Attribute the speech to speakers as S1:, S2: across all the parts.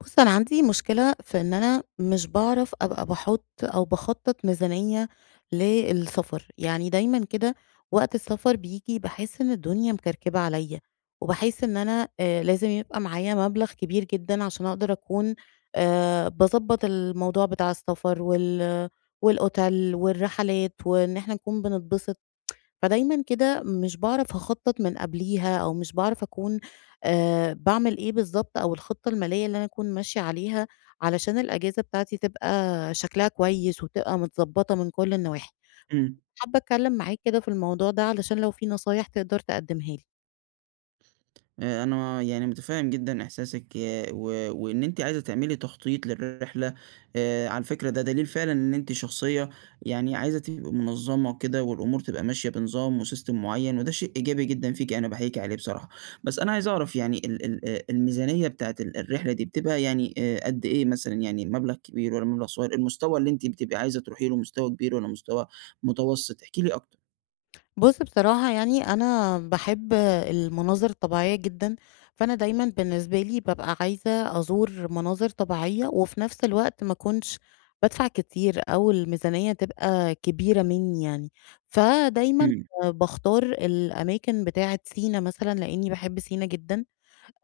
S1: بُص، أنا عندي مشكلة في إن أنا مش باعرف أبقى باحُط أو باخطّط ميزانية للسفر. يعني دايمًا كده وقت السفر بييجي باحس إن الدنيا مكركبة عليّا، وباحس إن أنا لازم يبقى معايا مبلغ كبير جدًا عشان أقدر أكون باضبّط الموضوع بتاع السفر والأوتيل والرحلات، وإن إحنا نكون بنتبسط. فدايمًا كده مش باعرف أخطّط من قبليها، أو مش باعرف أكون باعمل إيه بالضبط، أو الخطة المالية اللي أنا أكون ماشية عليها علشان الأجازة بتاعتي تبقى شكلها كويس وتبقى متضبّطة من كل النواحي.
S2: إمم.
S1: حابة أتكلّم معاك كده في الموضوع ده علشان لو في نصايح تقدر تقدّمها لي.
S2: أنا يعني مُتفهِّم جدًا إحساسِك و وإن أنتِ عايزة تعملي تخطيط للرحلة، على فكرة ده دليل فعلًا إن أنتِ شخصية يعني عايزة تبقي منظَّمة وكده والأمور تبقى ماشية بنظام وsystem معيّن وده شيء إيجابي جدًا فيكِ، أنا باحييكِ عليه بصراحة. بس أنا عايز أعرف يعني ال ال الميزانية بتاعة الرحلة دي بتبقى يعني قد إيه مثلًا، يعني مبلغ كبير والّا مبلغ صغير؟ المستوى اللي أنتِ بتبقي عايزة تروحي له مستوى كبير والّا مستوى متوسط؟ احكي لي أكتر.
S1: بُص، بصراحة يعني أنا باحب المناظر الطبيعية جدًا، فأنا دايمًا بالنسبة لي بابقى عايزة أزور مناظر طبيعية، وفي نفس الوقت ما أكونش بادفع كتير أو الميزانية تبقى كبيرة منّي يعني. فدايمًا
S2: إمم.
S1: باختار الأماكن بتاعة سينا مثلًا، لإني باحب سينا جدًا.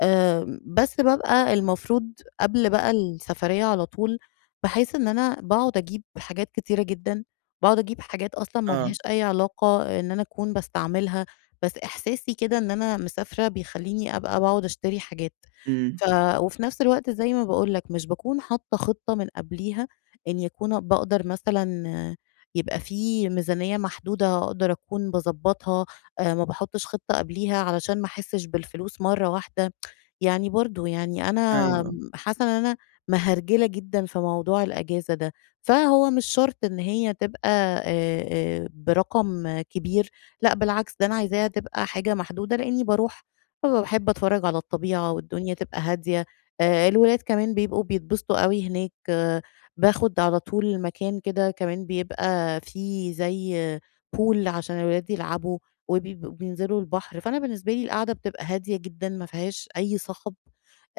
S1: بس بابقى المفروض قبل بقى السفرية على طول، باحس إن أنا باقعد أجيب حاجات كتيرة جدًا. باقعد أجيب حاجات أصلًا ما
S2: آه.
S1: لهاش أي علاقة إن أنا أكون باستعملها، بس إحساسي كده إن أنا مسافرة بيخلّيني أبقى باقعد أشتري حاجات.
S2: إمم.
S1: ف وفي نفس الوقت زي ما باقول لك، مش باكون حاطة خطة من قبليها إن يكون باقدر مثلًا آه، يبقى في ميزانية محدودة أقدر أكون باضبّطها. ما باحطش خطة قبليها علشان ما أحسش بالفلوس مرة واحدة. يعني برضه يعني أنا
S2: أيوه، آه.
S1: حاسة إن أنا مهرجلة جدًا في موضوع الأجازة ده. فهو مش شرط إن هي تبقى برقم كبير. لأ، بالعكس، ده أنا عايزاها تبقى حاجة محدودة، لإني باروح فباحب أتفرّج على الطبيعة، والدنيا تبقى هادية. الولاد كمان بيبقوا بيتبسطوا أوي هناك، آه. باخد على طول مكان كده كمان بيبقى فيه زي pool عشان الولاد يلعبوا، وبيبقوا بينزلوا البحر. فأنا بالنسبة لي القعدة بتبقى هادية جدًا ما فيهاش أي صخب.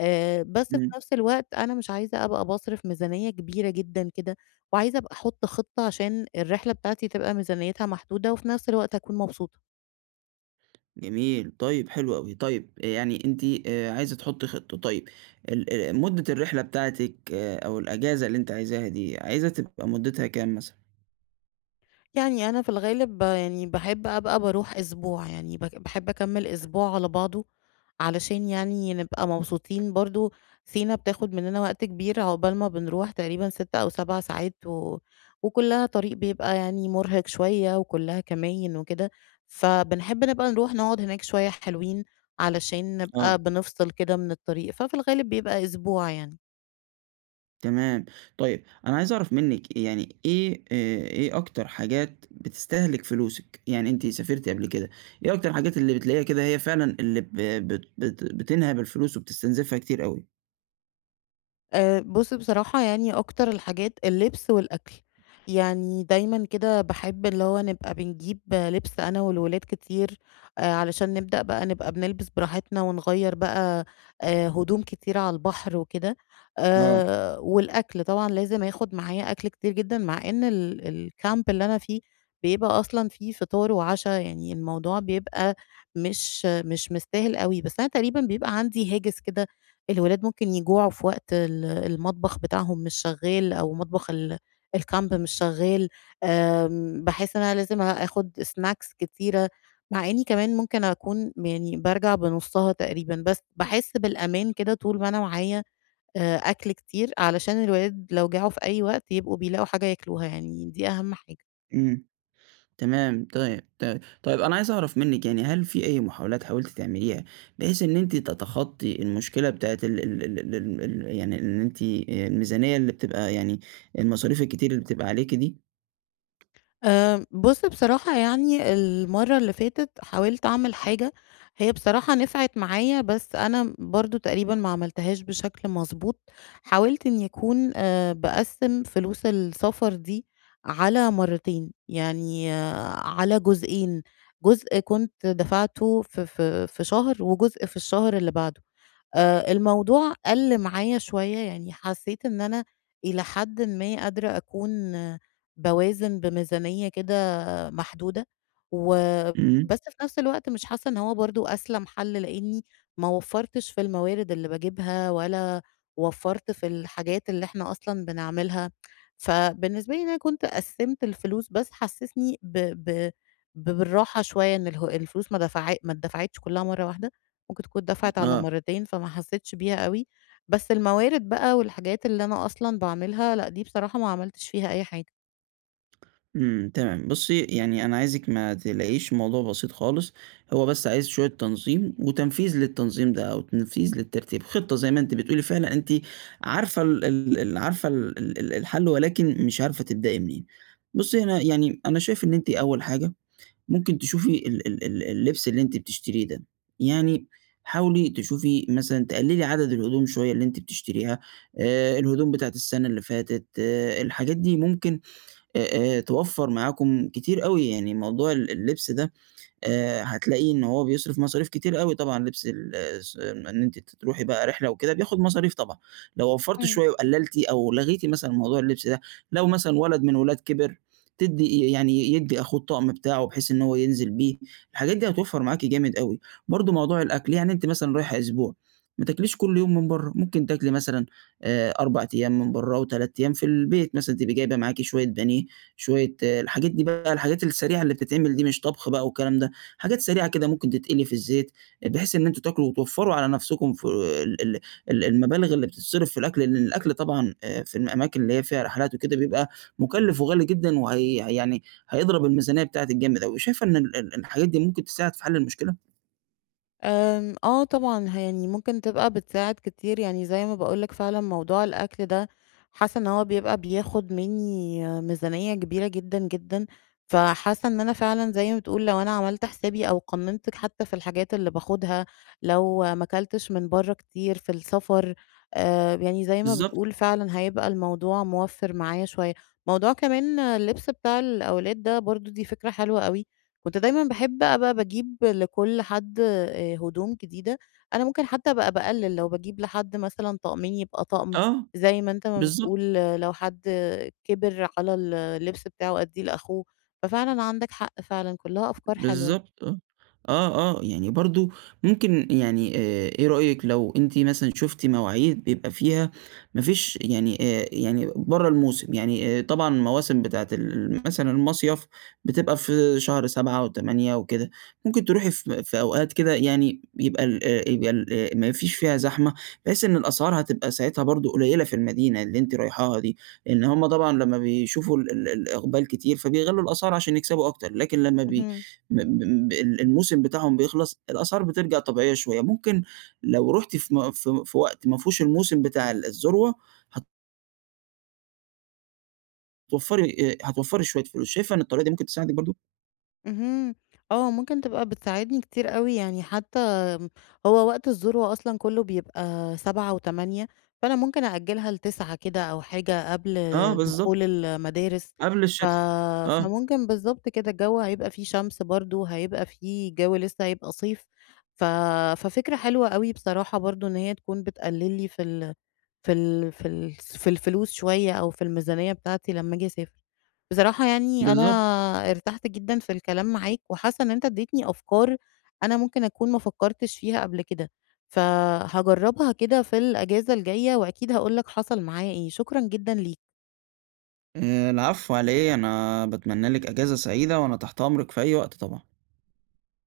S1: بس في
S2: إمم.
S1: نفس الوقت أنا مش عايزة أبقى باصرف ميزانية كبيرة جدًا كده، وعايزة أبقى أحط خطة عشان الرحلة بتاعتي تبقى ميزانيتها محدودة، وفي نفس الوقت أكون مبسوطة.
S2: جميل، طيب حلو أوي، طيب آه، يعني أنتِ عايزة تحطّي خطة، طيب ال مدة الرحلة بتاعتِك أو الأجازة اللي أنتِ عايزاها دي، عايزة تبقى مدتها كام مثلًا؟
S1: يعني أنا في الغالب يعني باحب أبقى باروح أسبوع. يعني باحب أكمّل أسبوع على بعضه، علشان يعني نبقى مبسوطين برضه. سينا بتاخد مننا وقت كبير عقبال ما بنروح، تقريبًا 6 أو 7 ساعات، وكُلّها طريق بيبقى يعني مُرهق شوية، وكُلّها كماين وكده. فبنحب نبقى نروح نقعد هناك شوية حلوين علشان
S2: آه.
S1: نبقى بنفصل كده من الطريق. ففي الغالب بيبقى أسبوع يعني.
S2: تمام، طيب أنا عايز أعرف منِّك يعني إيه إيه أكتر حاجات بتستهلك فلوسِك؟ يعني أنتِ سافرتِ قبل كده، إيه أكتر الحاجات اللي بتلاقيها كده هي فعلًا اللي ب بت بت بتنهب الفلوس وبتستنزفها كتير أوي؟
S1: بُص، بصراحة يعني أكتر الحاجات اللبس والأكل. يعني دايمًا كده باحب اللي هو نبقى بنجيب لبس أنا والولاد كتير، علشان نبدأ بقى نبقى بنلبس براحتنا، ونغيّر بقى هدوم كتير على البحر وكده.
S2: آه،
S1: والأكل طبعًا لازم آخد معايا أكل كتير جدًا، مع إن الcamp اللي أنا فيه بيبقى أصلًا فيه فطار وعشا. يعني الموضوع بيبقى مش مستاهل أوي، بس أنا تقريبًا بيبقى عندي هاجس كده الولاد ممكن يجوعوا في وقت المطبخ بتاعهم مش شغال، أو مطبخ الcamp مش شغال. باحس إن أنا لازم آخد snacks كتيرة، مع إني كمان ممكن أكون يعني بارجع بنُصّها تقريبًا، بس باحس بالأمان كده طول ما أنا معايا أكل كتير، علشان الولاد لو جاعوا في أي وقت يبقوا بيلاقوا حاجة ياكلوها. يعني دي أهم حاجة.
S2: إمم. تمام، طيب، طيب. طيب أنا عايز أعرف منِّك يعني هل في أي محاولات حاولتِ تعمليها بحيث إن أنتِ تتخطّي المشكلة بتاعة ال ال ال ال ال ال يعني إن أنتِ الميزانية اللي بتبقى يعني المصاريف الكتير اللي بتبقى عليكِ دي؟
S1: بُص، بصراحة يعني المرّة اللي فاتت حاولت أعمل حاجة هي بصراحة نفعت معايا، بس أنا برضه تقريبًا ما عملتهاش بشكل مضبوط. حاولت إني أكون باقسّم فلوس السفر دي على مرّتين، يعني أه، على جزئين. جزء كنت دفعته في شهر، وجزء في الشهر اللي بعده. الموضوع قَل معايا شوية. يعني حسّيت إن أنا إلى حدٍ ما قادرة أكون باوازن بميزانية كده محدودة،
S2: إمم،
S1: وبس في نفس الوقت مش حاسّة إن هو برضه أسلم حَل، لإني ما وفّرتش في الموارد اللي باجيبها، ولا وفّرت في الحاجات اللي إحنا أصلًا بنعملها. فبالنسبة لي إن أنا كنت قسّمت الفلوس، بس حسّسني ب ب ب بالراحة شوية، إن الفلوس ما اتدفعتش كلّها مرّة واحدة. ممكن تكون اتدفعت على
S2: آه.
S1: مرّتين، فما حسّيتش بيها أوي. بس الموارد بقى والحاجات اللي أنا أصلًا باعملها، لأ دي بصراحة ما عملتش فيها أي حاجة.
S2: إمم، تمام. بُصّي، يعني أنا عايزِك ما تقلقيش، الموضوع بسيط خالص، هو بس عايز شوية تنظيم وتنفيذ للتنظيم ده أو تنفيذ للترتيب، خطة زي ما أنتِ بتقولي فعلًا أنتِ عارفة ال ال ال عارفة ال ال ال الحل ولكن مش عارفة تبدئي منين. بُصّي، أنا يعني أنا شايف إن أنتِ أول حاجة ممكن تشوفي ال ال ال اللبس اللي أنتِ بتشتريه ده، يعني حاولي تشوفي مثلًا تقللي عدد الهدوم شوية اللي أنتِ بتشتريها، الهدوم بتاعة السنة اللي فاتت، آه، الحاجات دي ممكن توفّر معاكم كتير أوي، يعني موضوع اللبس ده هتلاقيه إن هو بيصرف مصاريف كتير أوي طبعًا لبس ال الس إن أنتِ تروحي بقى رحلة وكده بياخد مصاريف طبعًا، لو وفّرتِ
S1: إمم.
S2: شوية وقلّلتِ أو لغيتِ مثلًا موضوع اللبس ده، لو مثلًا ولد من الولاد كبر تدّي يعني يدّي أخوه الطقم بتاعه بحيث إن هو ينزل بيه، الحاجات دي هتوفّر معاكِ جامد أوي، برضه موضوع الأكل يعني أنتِ مثلًا رايحة أسبوع، ما تاكليش كل يوم من برّه، ممكن تاكلي مثلًا 4 أيام من برّه و3 أيام في البيت، مثلًا تبقي جايبة معاكِ شوية بانيه، شوية آه، الحاجات دي بقى الحاجات السريعة اللي بتتعمل دي مش طبخ بقى والكلام ده. حاجات سريعة كده ممكن تتقلي في الزيت، بحيث إن أنتم تاكلوا وتوفّروا على نفسكم في ال ال ال المبالغ اللي بتتصرف في الأكل، لإن الأكل طبعًا في الأماكن اللي هي فيها رحلات وكده بيبقى مُكلّف وغالي جدًا وهي يعني هيضرب الميزانية بتاعتِك جامد أوي، شايفة إن ال ال الحاجات دي ممكن تساعد في حل المشكلة؟
S1: آمم، آه طبعًا. يعني ممكن تبقى بتساعد كتير. يعني زي ما باقول لك، فعلًا موضوع الأكل ده حاسة إن هو بيبقى بياخد منّي ميزانية كبيرة جدًا، جدًا. فحاسة إن أنا فعلًا زي ما بتقول، لو أنا عملت حسابي أو قنّنت حتى في الحاجات اللي باخدها، لو ما كلتش من برّه كتير في السفر، يعني زي ما
S2: بالضبط،
S1: بتقول فعلًا هيبقى الموضوع موفّر معايا شوية. موضوع كمان اللبس بتاع الأولاد ده برضه، دي فكرة حلوة أوي. كنت دايمًا باحب أبقى باجيب لكل حد هدوم جديدة. أنا ممكن حتى أبقى باقلل، لو باجيب لحد مثلًا طقمين يبقى طقم.
S2: آه،
S1: زي ما أنت ما
S2: بالضبط.
S1: بتقول آه، لو حد كِبِر على اللبس بتاعه أدّيه لأخوه. ففعلًا عندك حق فعلًا، كلها أفكار حلوة.
S2: بالضبط آه. آه، آه، يعني برضه ممكن يعني إيه رأيِك لو أنتِ مثلًا شُفتِ مواعيد بيبقى فيها ما فيش يعني برّه الموسم، يعني طبعًا المواسم بتاعة مثلًا المصيف بتبقى في شهر 7 و8 وكده، ممكن تروحي في أوقات كده يعني يبقى ال ما فيش فيها زحمة، بحيث إن الأسعار هتبقى ساعتها برضه قليلة في المدينة اللي أنتِ رايحاها دي، لإن هُم طبعًا لمّا بيشوفوا ال ال الإقبال كتير فبيغلّوا الأسعار عشان يكسبوا أكتر، لكن لمّا بي
S1: اهم.
S2: م م ال الموسم بتاعهم بيخلص، الأسعار بترجع طبيعية شوية، ممكن لو رُحتِ في م في في وقت ما فيهوش الموسم بتاع الذروة، هتوفّري شوية فلوس، شايفة إن الطريقة دي ممكن تساعدِك برضه؟
S1: اهم. آه، ممكن تبقى بتساعدني كتير أوي. يعني حتى م هو وقت الذروة أصلًا كُلّه بيبقى 07:00 و08:00. فأنا ممكن أأجّلها ل09:00 كده، أو حاجة قبل
S2: آه
S1: دخول
S2: بالضبط،
S1: المدارس.
S2: قبل
S1: ف
S2: الشتا، آه
S1: فممكن بالضبط كده الجو هيبقى فيه شمس برضه، هيبقى فيه الجو لسه هيبقى صيف. ف ففكرة حلوة أوي بصراحة برضه، إن هي تكون بتقلِّل لي في الفلوس شوية، أو في الميزانية بتاعتي لمّا آجي أسافر. بصراحة يعني أنا
S2: بالضبط،
S1: ارتحت جدًا في الكلام معاك، وحاسة إن أنت اديتني أفكار أنا ممكن أكون ما فكرتش فيها قبل كده. فهاجربها كده في الأجازة الجاية، وأكيد هاقول لك حصل معايا إيه. شكرًا جدًا ليك.
S2: العفو على إيه، أنا باتمنى لِك إجازة سعيدة وأنا تحت أمرِك في أي وقت طبعًا.